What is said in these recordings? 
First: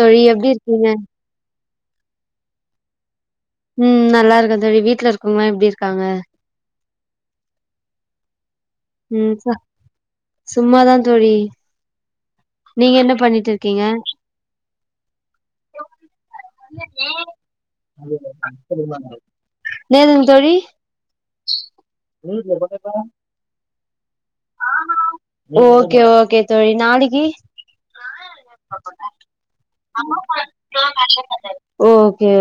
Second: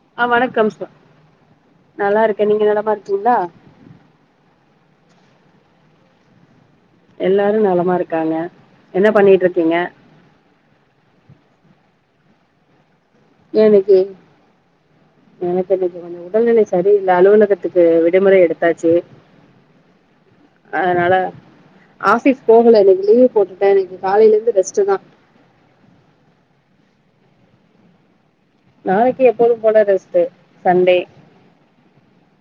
தோழி எப்டி இருக்கீங்க நல்லாருக்கேன் நீங்க நல்லாமா இருக் உம் நல்லாருக்கோ தோழி வீட்ல இருக்கவங்ளா எப்டி இரு இருக்காங்க எல்லாரும் நலமா இருக்காங்க என்ன ம் பண்ணிட்டு ச இருக்கீங்க சும்மாதா தோழி நீங்க என்ன பண்ணிட்டு ஏ இருக்கீங்க இன்னக்கி எனக்கு இன்னக்கி கொஞ்சோ உடல்நிலை சரி இல்ல அலுவலகத்துக்கு விடுமுறை எடுத்தாச்சு என்னதுங்க தோழி அதனால ஆபீஸ் போகல இன்னைக்கு லீவ் போட்டுட்டே இன்னைக்கு காலேல இருந்து ரெஸ்டு தா ஓகே ஓகே தோழி நாளக்கி நாளைக்கி எப்போதும் போல ரெஸ்ட்டு சண்டே சேரி ஓகே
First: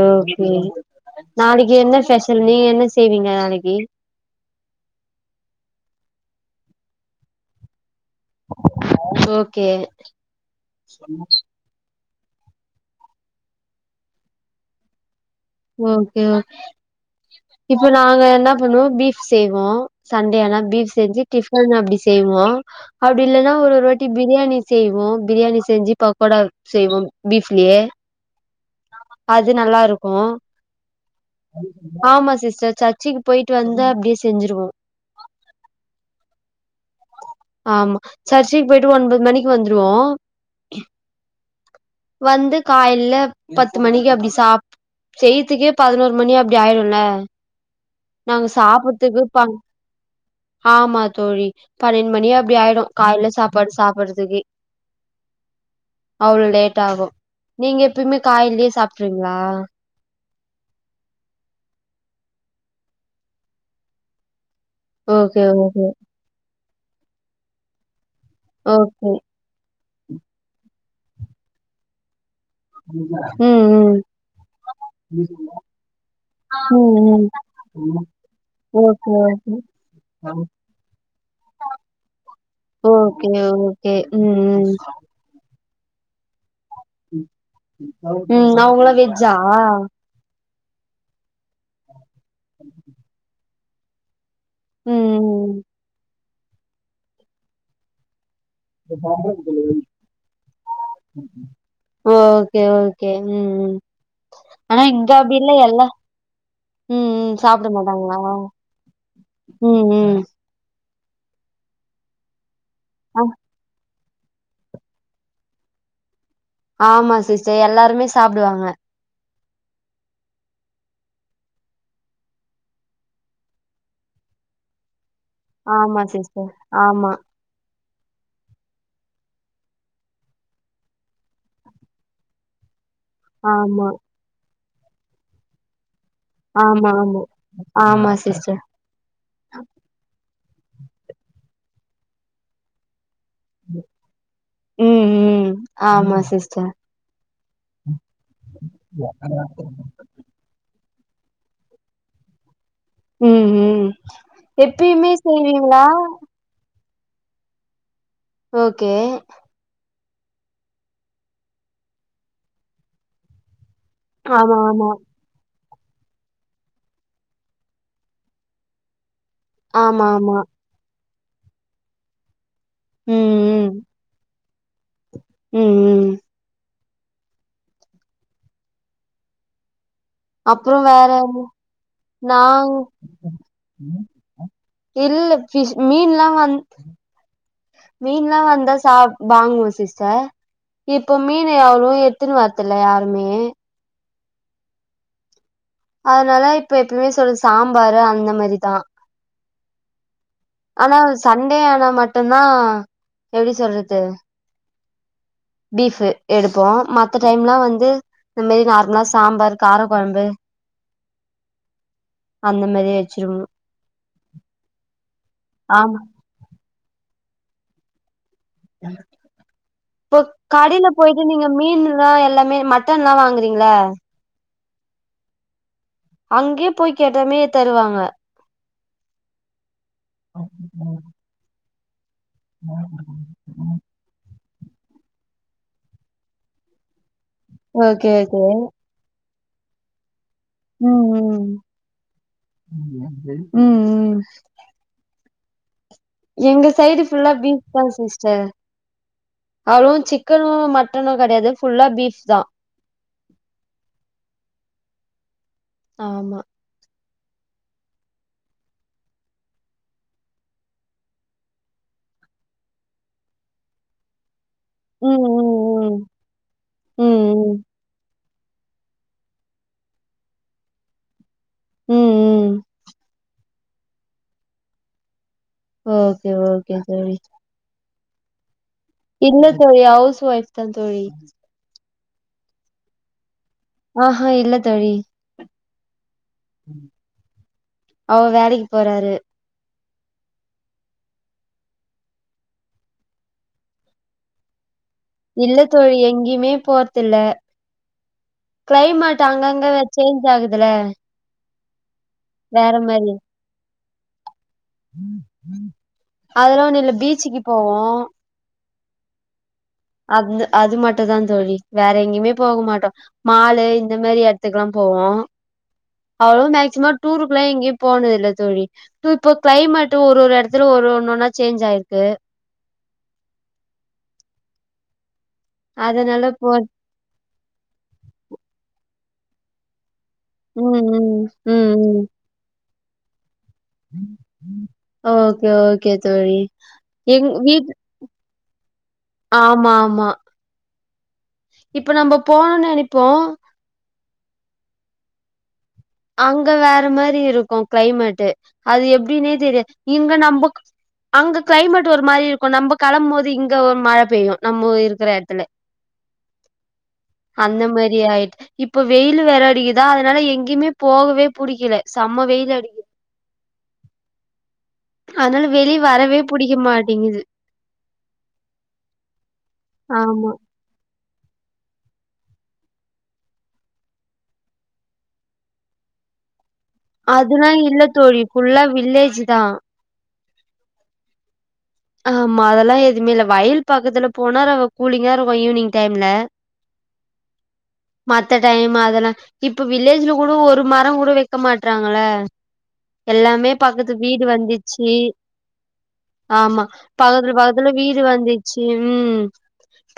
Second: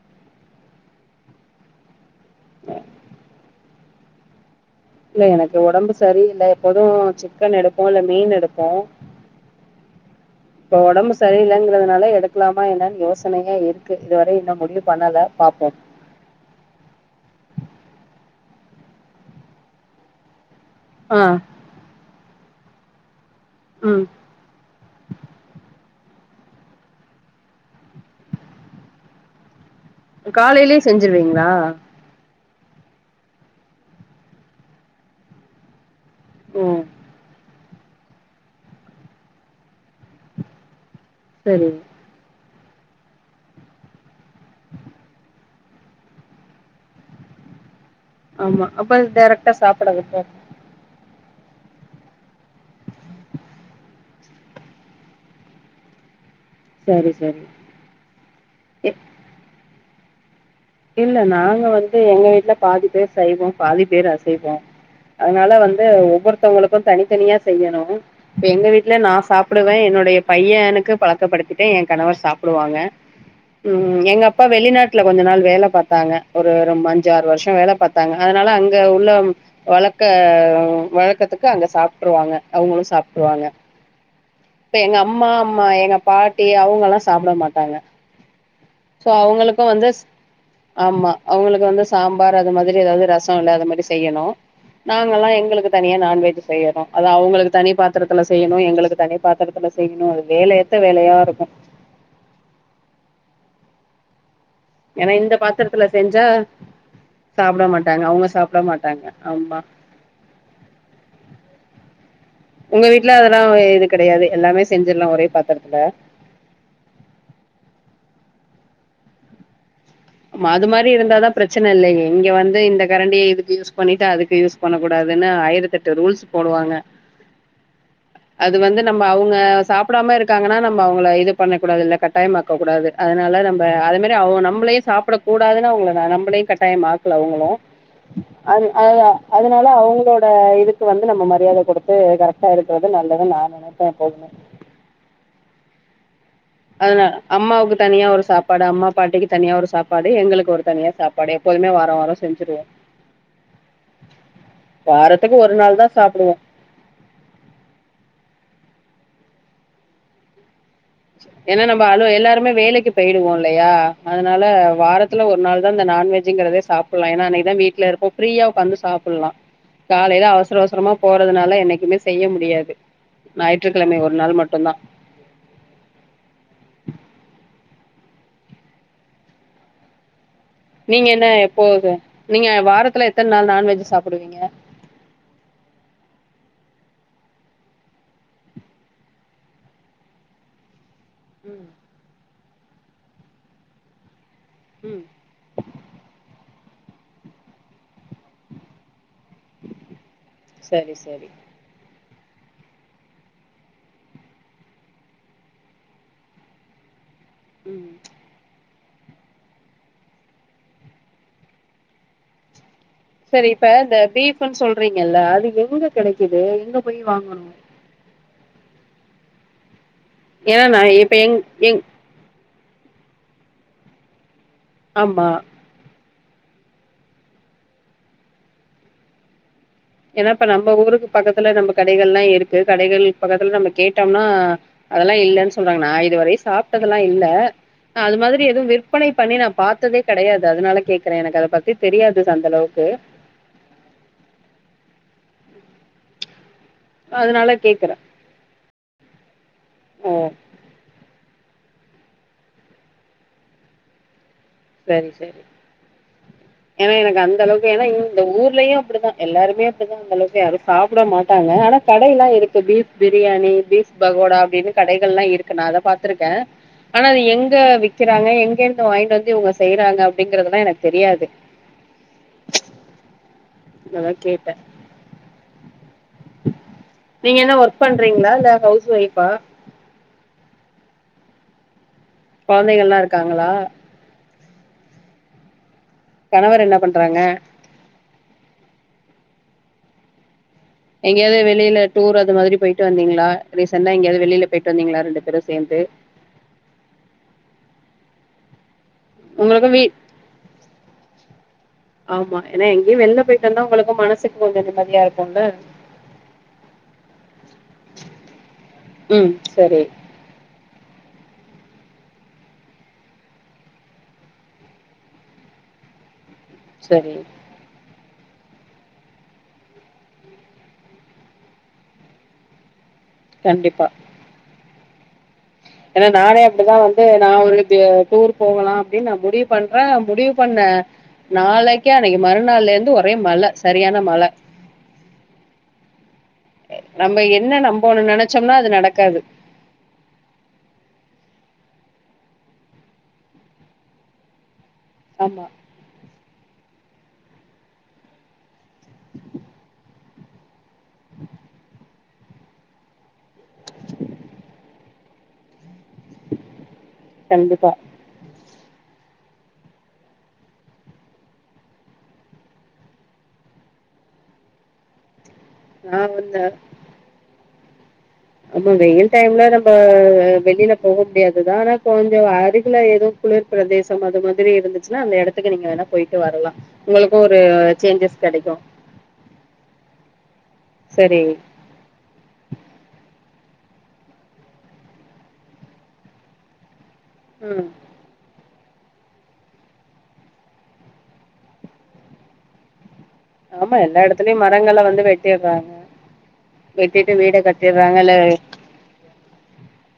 நாளைக்கு என்ன ஸ்பெஷல் நீங்க என்ன செய்வீங்க நாளக்கி இல்ல எனக்கு ஒடம்பு சரியில்ல எப்போது சிக்கன் எடுப் போ இல்ல மீன் எடுப்போ ஓகே இப்ப உடம்பு சரியில்லங்குறதுனால எடுக் எடுக்கலாமா என்னனு யோசனையா இருக்கு இதுவரயு இன்னு முடிவு பண்ணல பாப்போ ஓகே ஓ இப்ப நாங்க என்ன பண்ணுவோ பீஃப் செய்வோ சண்டே ஆனா பீஃப் ஆ செஞ்சி டிஃபன் அப்டி செய்வோ அ அப்டி இல்லன்னா ஒரு ஒரு ம் வாட்டி பிரியாணி செய்வோ பிரியாணி செஞ்சு பக்கோடா செய்வோ பீஃப்லயே அது நல்லா இருக் காலைலே செஞ்சுருவீங்களா ச-சர்ச்சிக்கு போயிட்டு வந்தா அப்படியே செஞ்சுருவோ ம் ஆமா சர்ச்சிக்கு போயிட்டு ஒன்பது மணிக்கு வந்துருவோ சரி வந்து காயல பத்து மணிக்கு அப்படி சா செய்யதுக்கே பதினோரு மணி அப்படி ஆயிடுல நாங்க ஆமா அப்ப சாப்புடதுக்குப்பா டைரக்டா சாப்பிட விட்றது ஆமா தோழி பன்னெண்டு மணிே அப்டி ஆயிடோ காயில சாப்பாடு சாப்படுறதுக்கு அவ்ளோ லேட் ஆகு சரி சரி நீங்க எப்பயுமே காயலயே இ சாப்பிட்றீவீங்களா இல்ல நாங்க வந்து எங்க வீட்டுல பாதி பேரு சைவோ பாதி பேரு அசைவோ ஓகே அதனால ஓகே வந்து ஒவ்வொருத்தவங்களுக் தனித்தனியா செய்யணு எங்க வீட்டுல ஓகே நா சாப்பிடுவே என்னுடைய பையனுக்கு பழக்கப்படுத்திட்டே என் கணவர் சாப் புடுவாங்க ம் ம் உம் எங்க அப்பா வெளிநாட்டுல கொஞ்ச நாளு வேல பாத்தாங்க ஒரு ஒரும் ம் அஞ்சாறு ம் வருஷோ வேல பாத்தாங்க அனால அங்க உள்ள ஓகே ஓகே வழக்க வழக்கத்துக்கு அங்க சாப்புட்டுருவாங்க அவங்களு ஓகே சாப்புட்டுருவாங்க ஓகே ம் இப்ப எங்க அம்மா அம் மா எங்க பாட் ம் அவங்களா சோ வெஜ்ஜா அவங்களுக்கு வந்து ஆமா அவங்களுக் வந்து சாம்பார் அது மாதிரி ஏதாவது ரச இல்ல அந் மாதிரி செய்யணு ம் நாங்க எல்லா ம் எங்களுக்கு தனியா நான்வெஜ் செய்யற அத அவங்களுக்கு தனி பாத்திரத்துல செய்யணு எங்களுக்கு தனி இத்துல செய்யணு அது வேல எத்த வேலயாருக்கு உம் ஏனா இந்த பாத்திரத்துல செஞ்சா ம் ம் சாப்பிட சாப்ட மாட்டாங்க மாட்டாங்களா அவங்க சாப்பிட மாட்டாங்க ஆமா ம் ம் உங்க வீட்டுல அ அதெல்லா இது கிடையாது எல்லாமே செஞ்சிடலா ஒரே பாத்திரத்துல ஆமா சிஸ்டர் எல்லாருமே சாப்பிடுவாங்க அது மாரி இருந்தாதா பிரச்சன இல்லயே இங்க வந்து இந்த கரண்டிய இதுக்கு யூஸ் பண்ணிட்டு அதுக்கு யூஸ் பண்ண கூடாது ப்பனு ஆயிரத்தெட்டு ஆமா ரூல்ஸ் சிஸ்டர் போடுவாங்க ஆமா அது வந்து நம்ம அவங்க சாப்பிடாம இருக்காங்கன்னா நம்ம அவங்கள இது பண்ண கூடாது இல்ல கட்டாயமாக்க கூடாது அதனால நம்ம ஆமா அது மாரி அவங் நம்ளயு சாப்ட கூடாதுன்னா அவுங்க நம்மளையு ஆமா கட்டாயமாக்கல ஆமா அவுங்களு ஆமா அ சிஸ்டர் அத அதனால அவங்களோட இதுக்கு வந்து நம்ம மரியாத கொடுக் இது கரேட்டா இருக்குறது நல்ல உம் உம் ஆமா சிஸ் அதன அம்மாவுக்கு தனியா ஒரு சாப்பாடு அம்மா பாட்டிக்கு தனியா ஒரு சாப்பாடு எங்களுக்கு ஒரு தனியா சாப்பாடு எப்போதுமே வார வர செஞ்சுருவோ உம் உம் எப்பயுமே வாரத்துக்கு ஒரு நாள் செய்வீங்களா தா சாப்பிடுவோ ஓகே ஏனா நம்ம அல எல்லாருமே வேலைக்கு போயிடுவோ இல்லையா அதனால ஆமா, ஆமா. வாரத்துல ஒரு நாள் அந்த நான்வெஜ்ங்கறதே சாப்பிடலா எனா அன்னைக்தா வீட்ல இருப்போ ஃப்ரீயா ஒக்கார்ந் சாப் ப்புலா ஆமா, காலயில ஆமா. அவசர அவசரமா போறதுனால என்னைக்குமே செய்ய முடியாது ஞாயிற்றுக்கிழமை ஒரு நாள் மட்டு மட்டும்தா உம் உம் அப்புறோ நீங்க வேற என்ன எப்போ இது நீங்க நாங் வாரத்துல எத்தன் நாள் நான்வெஜ் சாப்புடுவீங்க இல்ல மீன்ல்லா வந் மீன்ல்லா வந்தா சாப் வாங்குவோ சிஸ்டர் இப்போ மீன் ம் [unintelligible] த்துன் வரதுல யாருமே உம் அதனால இப்ப எப்பயுமே சொல்ற சாம்பாரு அந்த மாரிதா சரி ஆனா சரி சண்டே ஆனா மட் மட்டு்தா எப்டி சொல்றது பீஃப்பு எடுப்போ மத் த டைம்லா வந்து ம் இந்த மாரி சாம்பார் கார குழம்பு அந்த மாரி சரி வச்சுருவோம். இப்ப இந்த பீஃப்ன்னு சொல்றீங்கல்ல அது எங்க ஆமா. கெடைக்குது எங்க போய் வாங்கணு [unintelligible] இப்ப ஏன்னா நா கடையில இப்ப போயிட்டு எங் நீங்க எங் மீன் எல்லாம் எல்லாமே மட்டன்ல்லாம் வாங்குறீங்கள ஆமா அங்கே போய் கேட்டாமே தருவாங்க ஏன்னாப்ப நம்ம ஊருக்கு பக்கத்துல நம்ம எல்லாம் இருக்கு கடைகள் பக்கத்துல நம்ம கேட்டோம்னா அதெல்லாம் இல்லன்னு சொல்றாங்க நான் இதுவரைையும் சாப்பிட்டததுல்லா இல்ல ஓகே அது ஓகே மாதிரி எதுவும் விற்பனை பண்ணி நான் பாத்ததே கிடையாது அதனால ம் கேக்குறேன் எனக்கு ம் அத பத்தி தெரியாது சஅந்த அளவுக்கு ம் ம் எங்க சைடு ஃபுல்லா அதனால பீஸ் தான் கேக்குறே சிஸ்டர் அவ்ளும் ஓ சிக்கனும் மட்டனும் கிடையாது ஃபுல்லா பீஃப் தான் சரி சரி ஆமா எனக்கு அந்தளவுக்கு இந்த ஊர்லயும் அப்படிதான் எல்லாரும் அப்டித யாரும் சாப்பிட மாட்டாங்க ஆனா கடைல இருக்கு பீப் பிரியாணி பீப் பகோடா எனு ம் கடைகள்லாம் இருக்கு நான் அத ம் பாத்துருக்கேன் ஆனா ம் அது எங்க ம் விக்க விப்பாங்க எங்க இருந்து வாங்கிட்டு வந்து இவுங்கச்சா செய்யறாங்க அப்படிங்கறதெல்லாம் எனக்கு தெரியாது ம் ம் நதன் கேட்டேன். ஓகே ஓகே செரி. பண்றங்களா ல்ல ஹவுஸ் ஒய்ஃபா இல்ல தோழி ஹவுஸ் ஒய்ஃப் தா தோழி. கொழந்தைகல்லா இருக்காங்களா. ஆ இல்ல தோழி. கணவர் என்ன பண்றாங்க அவுர் வேலைக்கு போறாரு. எங்கயாவது வெளில டூர் அது மாதிரி போயிட்டு வந்தீங்களா ரீ சென்டா எங்கயாவது வெலியில போயிட் இல்ல தோழி எங்கியுமே போற்தில்ல. கிளைமட் அங்கங்க உங்களுக்கு வீ சேஞ் ஆகுதுல்ல. ஆமா ஏன்ன எங்கியும் வெல்ல போயிட்டு ந்தா உங்களுக்கும் மனசுக்கு கொஞ்சம் நிம்மதியா இருக்கும்ல. அதெல்லா ஒண்ணு இல்ல பீச்சுக்கு ம். சரி அந்த அது மட் ட்டு தா தோழி வேற எங்கேயுமே போக மாட்டம் மாலு இந்த மேரி இடத்துக்குல்லாம் போவோ. அவ்வளவா மேக்சிமம் சரி டூருக்குலா எங்கயு போனதில் ல தோழி ப் ப்ப கிளைமேட்டு ஒரு ஒரு எடத்துல ஒரு ஒண்ணொன்னா சேன்ச் ஆயிருக்கு கண்டிப்பா ஏனா அதனால நானே போ அப்படிதா வந்து நா ஒரு டூர் போகலாம் அப்டி நா முடிவு பண்ற முடிவு பண்ண ம் ம் நாளைக்கே அன்னைக்கு மறுநாள்ல இருந் ஒரே மழ சரியான மழ அ ஓகே ஓகே தோழி நம்ம என்ன நம்போணுனா நெனச்சம்னா அது நடக் ஆமாமா இப்ப நம்ப போனு நெனைப்போ ஆமா அங்க வேற மேரி இருக்கு க்ளைமேட்டு் அது எப்டினே தெரியாத் இங்க நம்புக் அங்க க்ளைமேட் ஒரு மாரி இருக்கு நம்ம களம்மோது இங்க ஒர் மழ பெய்யு நம்போ இருக்கிற எடத்துல அந்த கண்டிப்பா மரி ஆயிட் இப்ப வெயிலு வெற அடிகுதா அதனால எங்யுமே போகவே புடிக்கில செம்ம வெயிலு அடிக்கிது அத்னால வெளிய நா வரவே வந்து புடிக்க மாட்டிங்கிது ஆமா வெயில் டைம்ல நம்ப ஆமா வெளில போக எதுதான கொஞ்சோ அறுகுல எது குளிர் பிரதேசோ அது மாரி இருந்துச்சுனா அந்த எடத்துக்கு நீங்க வேணா போய்ட்டு வரலா உங்களுக்கு ஒரு அதுலா இல்ல சேஞ்சஸ் தோழி கெடைக்கு ஃபுல்லா வில்லேஜுதா சரி ஆமா அதெல்லா எதுவுமே இல்ல வயல் பக்கத்துல போனா ரவ கூலிங்கா இருக்கு ஈவினிங் டைம்ல ம் மத்த டைம் அதெலா இப்ப வில்லேஜ்ல கூட ஒரு மரங் கூட வெக்க மாட்றாங்கள எல்லாமே ஆமா பக்கத்து எல்லா வீடு எடத்துலயு மரங்கள வந்திச்சு வந்து வெட்டிடுறாங்க ஆமா வெட்டிட்டு பக்கத்துல வீட பக்கத்துல கட்டிடுறாங்க வீடு இல்ல வந்திச்சு ம்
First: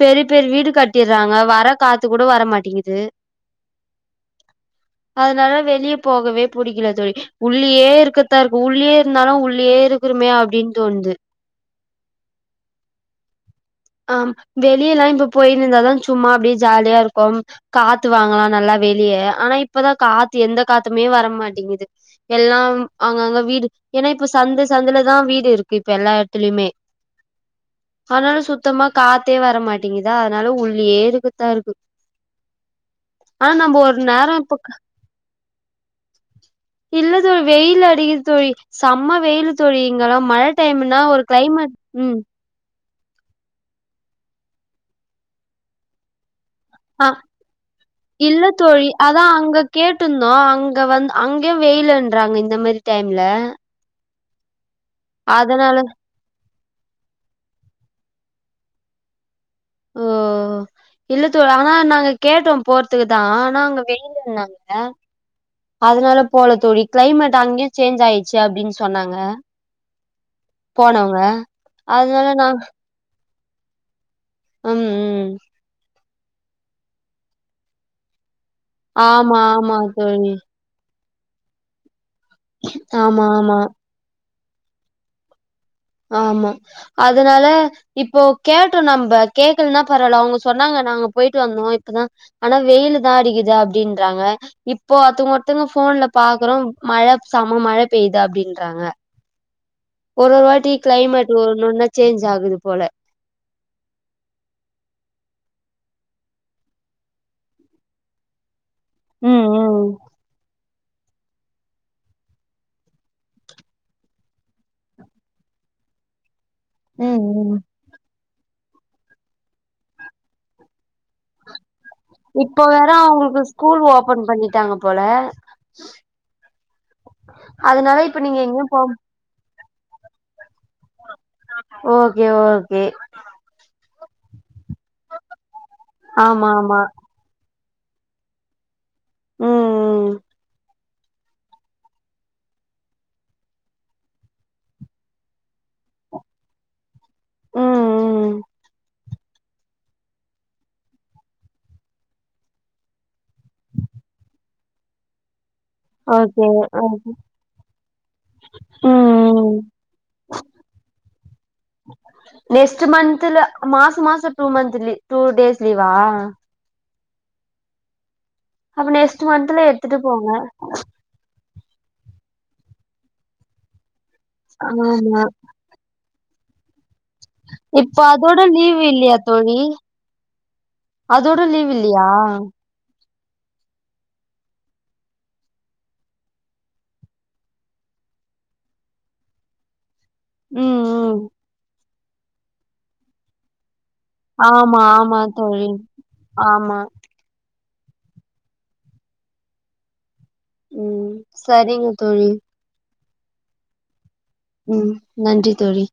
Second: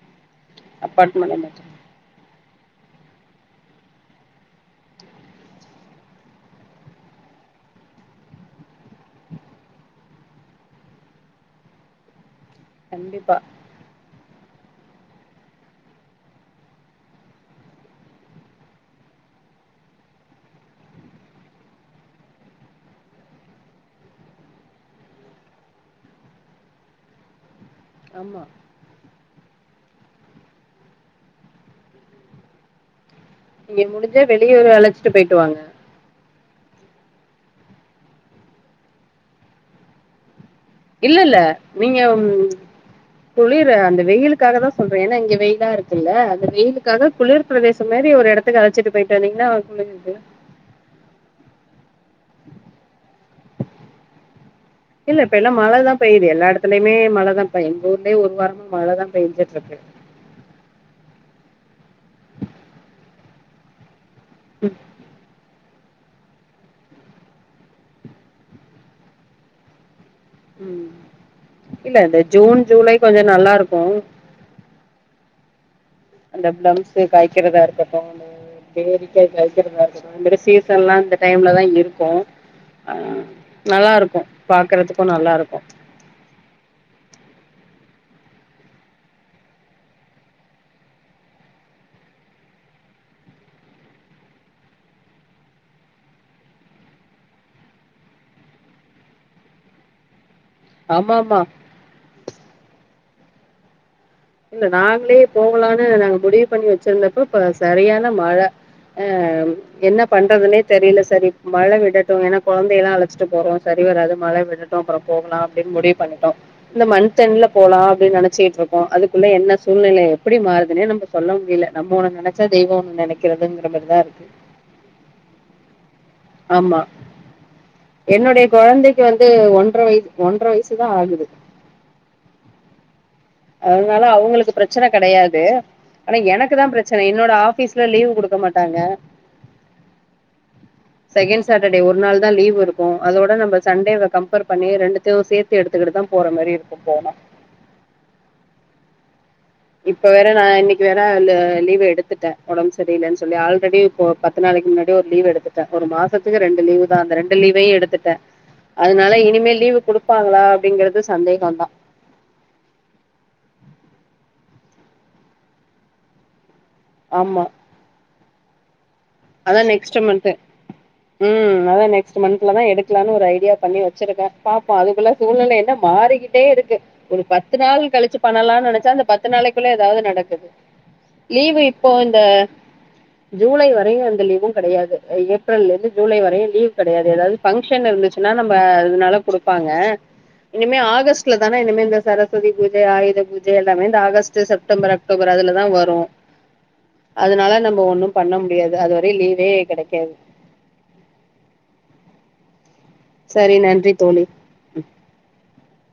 பெரிய பெரிய வீடு கட்டிர்றாங்க அப்பார்ட்மெண்ட் வர காத்து கூட வரமாட்டிங்குது அதனால வெளிய போகவே புடிக்கில தோழி உள்ளயே இருக்கத்தா இருக்கு உள்ளயே இருந்தாலு உள்ளயே இருக்றமே அப்டின் தோணுது கண்டிப்பா ஆ வெளியல்லா இப்ப போயினுந்தாதா சும்மா அப்டியே ஜாலியா இருக்கும் காத்து வாங்கலா நல்லா வெளியே ஆனா இப்பதா காத்து எந்த காத்துமே வரமாட்டிங்குது எல்லா அங்கங்க வீடு ஏனா இப்ப சந்து சந்துலதா வீடு இருக்கு இப்ப எல்லா எடத்துலயுமே அதனால ஆமா சுத் தமா காத்தே வரமாட்டேங்குதா அதனால உள்ளயே இருக்கத்தா இருக்கு ஆனா நம்ம நீங்க ஒரு முடிஞ்சா நேரோ இப்ப வெளியவரு அழச்சிட்டு பெயிட்டு வாங்க இல்ல தோ வெயில் அடிக்குது தோழி செம்ம வெயிலு தோழி இங்களா மழ டைம்னா ஒரு இல்லல்ல கிளைமேட் ம் நீங்கம் குளிரு அந்த வெயிலுக்காக தா சொல்றே ஏன்னா இங்க வெயிலா இருக்குல்ல அது அஹ் இல்ல தோழி அழைச்சிட்டு போயிட்டு அதா வந்தீங்கன்னா அங்க குளிர் கேட்டுந்தோ அங்க வந் அங்கெயு வெயிலுன்றாங்க இந்த மாரி டைம்ல இல்ல இப்பைல்லா அதனால மழதா பெய்து எல்லா எடத் த்துலயுமே மழதாம்ப்பா எங்க ஊர்லயே ஒரு வாரமா மழ தா பேஞ்சத் சது இல்லத் தோ ஆனா நாங்க கேட்டோ போறத்துக்குதா ஆனா அங்க வெயி ல்லுனாங்க ம் அதனால போல தோழி கிளைமேட் அங்யு சேஞ்ச் ஆயிச்சு அப்டின் சொன்னாங்க உம் போனவங்க இல்ல அது அதனால நாங்க ஜூன் ஜூலை கொஞ்சொ நல்லாருக்கு அம் ம் உம் அந்த பிளம்ஸ்ஸு காய்க்கிறதா இருக்கட்டு பேரிக்காய் ஆமா ஆமா காய்க்கிறதா இருக்கட்டு தோழி அதுமாரி சீசன் லா டைம்ல தா இருக்கு ஆஹ் ஆமா ஆமா நல்லா இருக்கு பாக்றதுக்கு நல்லா இருக்கு ஆமா அதனால இப்போ கேட்டோ நம்ப கேக்கல்னா பரவால அவுங்க சொன்னாங்க நாங்க பொய்ட்டு வந்தோ இப்பதா ஆனா வெயிலு தா அடிக்குது அப்டின்றாங்க இப்போ அது ஒருத்தங்க போன்ல பாக்றோ மழ செம மழ பெய்து அப்டின்றாங்க ஒரு ஒரு வ டி ஆமா கிளைமட் ஆமா ஒன்னு ஒன்னா சேஞ் சாகுது போல இல்ல நாங்ளே போகலான்னு நாங்க முடிவு பண்ணி வெச்சிருந்தப்ப இப்ப சரியான மழை அ ம் ம் என்ன பண்றதுனே தெரியல சார் இப் மழ விடட்டும் ஏன்னா குழந்தைய எல்லா அழைச்சிட்டு போறோம் சரி வராது மழ விடட்டும் அப்புறம் போகலாம் அப்டின்னு முடிவு பண்ணிட்டோ இல்ல மந்த் ம் எண்ல ம். போலா அப்டின்னு நென சிட்டு இருக்கு அது குள்ள என்ன சூழ்நில எப்டி மாறுதுனே நம்ம சொல்ல முடில நம்ம ஒன்னு நெனச்சா இப்போ தெய்வோ வேற ஒன்னு அவங்களுக்கு நெனக்கிறதுங்கிற ஸ்கூல் மாரிதா ஓபன் இருக்கு பண்ணிட்டாங்க போல. ஆமா அதனால இப்ப நீங்க என்னுடைய எங்கயும் போ கொழந்தைக்கு வந்து ஒன் ஒன்ற வயது ஒன்ற வயசுதா ஆகுது ஓகே ஓகே அதனால அவுங்களுக்கு பிரச்சன கெடையாது ஆனா ஆமா எனக்குதா ஆமா. பிரச்சன என்னோட ஆஃபீஸ் ல லீவ் குடுக்க மாட்டாங்க ம் ம் செகண்ட் சாட்டர்டே ஒரு நாள் தான் லீவ் இருக்கு அதோட நம்ம சண்டேவே கம்பேர் பண்ணி ரெண்டுத்தையு சேத்து எடுத்துக்கிட்டு தா போற மாரி இருக்கும் போனா ம் ம் இப்ப வேற நா இன்னைக்கு வேற அந்த லீவு எடுத்துட்டே ஒடம்பு சரியில்லனு சொல்லி ஆல்ரெடி இப்போ பத்து நாளைக்கு முன்னாடி ஒரு லீவு எடுத் ஒரு மாசத்துக்கு ஓகே ரெண்டு லீவுதா ஓகே. அந்த ரெண்டு லீவையு எடுத்துட்டே ம் அதனால ம். இனிமேல் லீவு குடுப்பாங்களா அப்டிங்கறது சந்தேகோந்தா நெக்ஸ்ட் மந்த்ல மாச மாசம் two month leave two days லீவா ஆமா அப்ப நெக்ஸ்ட் அதா மந்த்ல எடுத்துட்டு நெக்ஸ்ட் போங்க மந்த்து ம் அதா நெக்ஸ்ட் மந்த்லதா எடுக்கலானு ஒரு ஐடியா பண்ணி வெச்சிருக்க பாப்போ அதுக்குள்ள ஆமா சூழ்நிலை என்ன மாறி தே இருக்கு ஒரு பத்து நாள் இப்ப கழிச்சு அதோட பண்ணலான் லீவ் நெனச்சா அந்த இல்லையா பத்து தோழி நாளைக்குள்ள எதாவது நடக்குது அதோட லீவு லீவ் இப்போ இல்லையா இந்த ஜூலை வ லீவ் அந்த லீவு கெடையாது ஏப்ரலந்து ஜூலை வரையு லீவ் கெடையாது எதாவது ஃபங்க்ஷன் இருந்துச்சுனா நம்ம அதுனால குடுப்பாங்க இனிமே ம் ம் ஆகஸ்ட்லதானே இனிமே இந்த சரஸ்வதி பூஜ ஆயுத பூஜ எல்லாமே இந்த ஆகஸ்ட் ஆமா செப்டம்பர் ஆமா அக்டோபர் அதுலதா தோழி வரு ஆமா அதனால நம் இப்ப ஒன்னு பண்ண முடியாது தா அதுவரையு லீவே கெடைக்காது ம் சரிங்க தோழி சரி நன்றி தோழி ம் நன்றி தோழி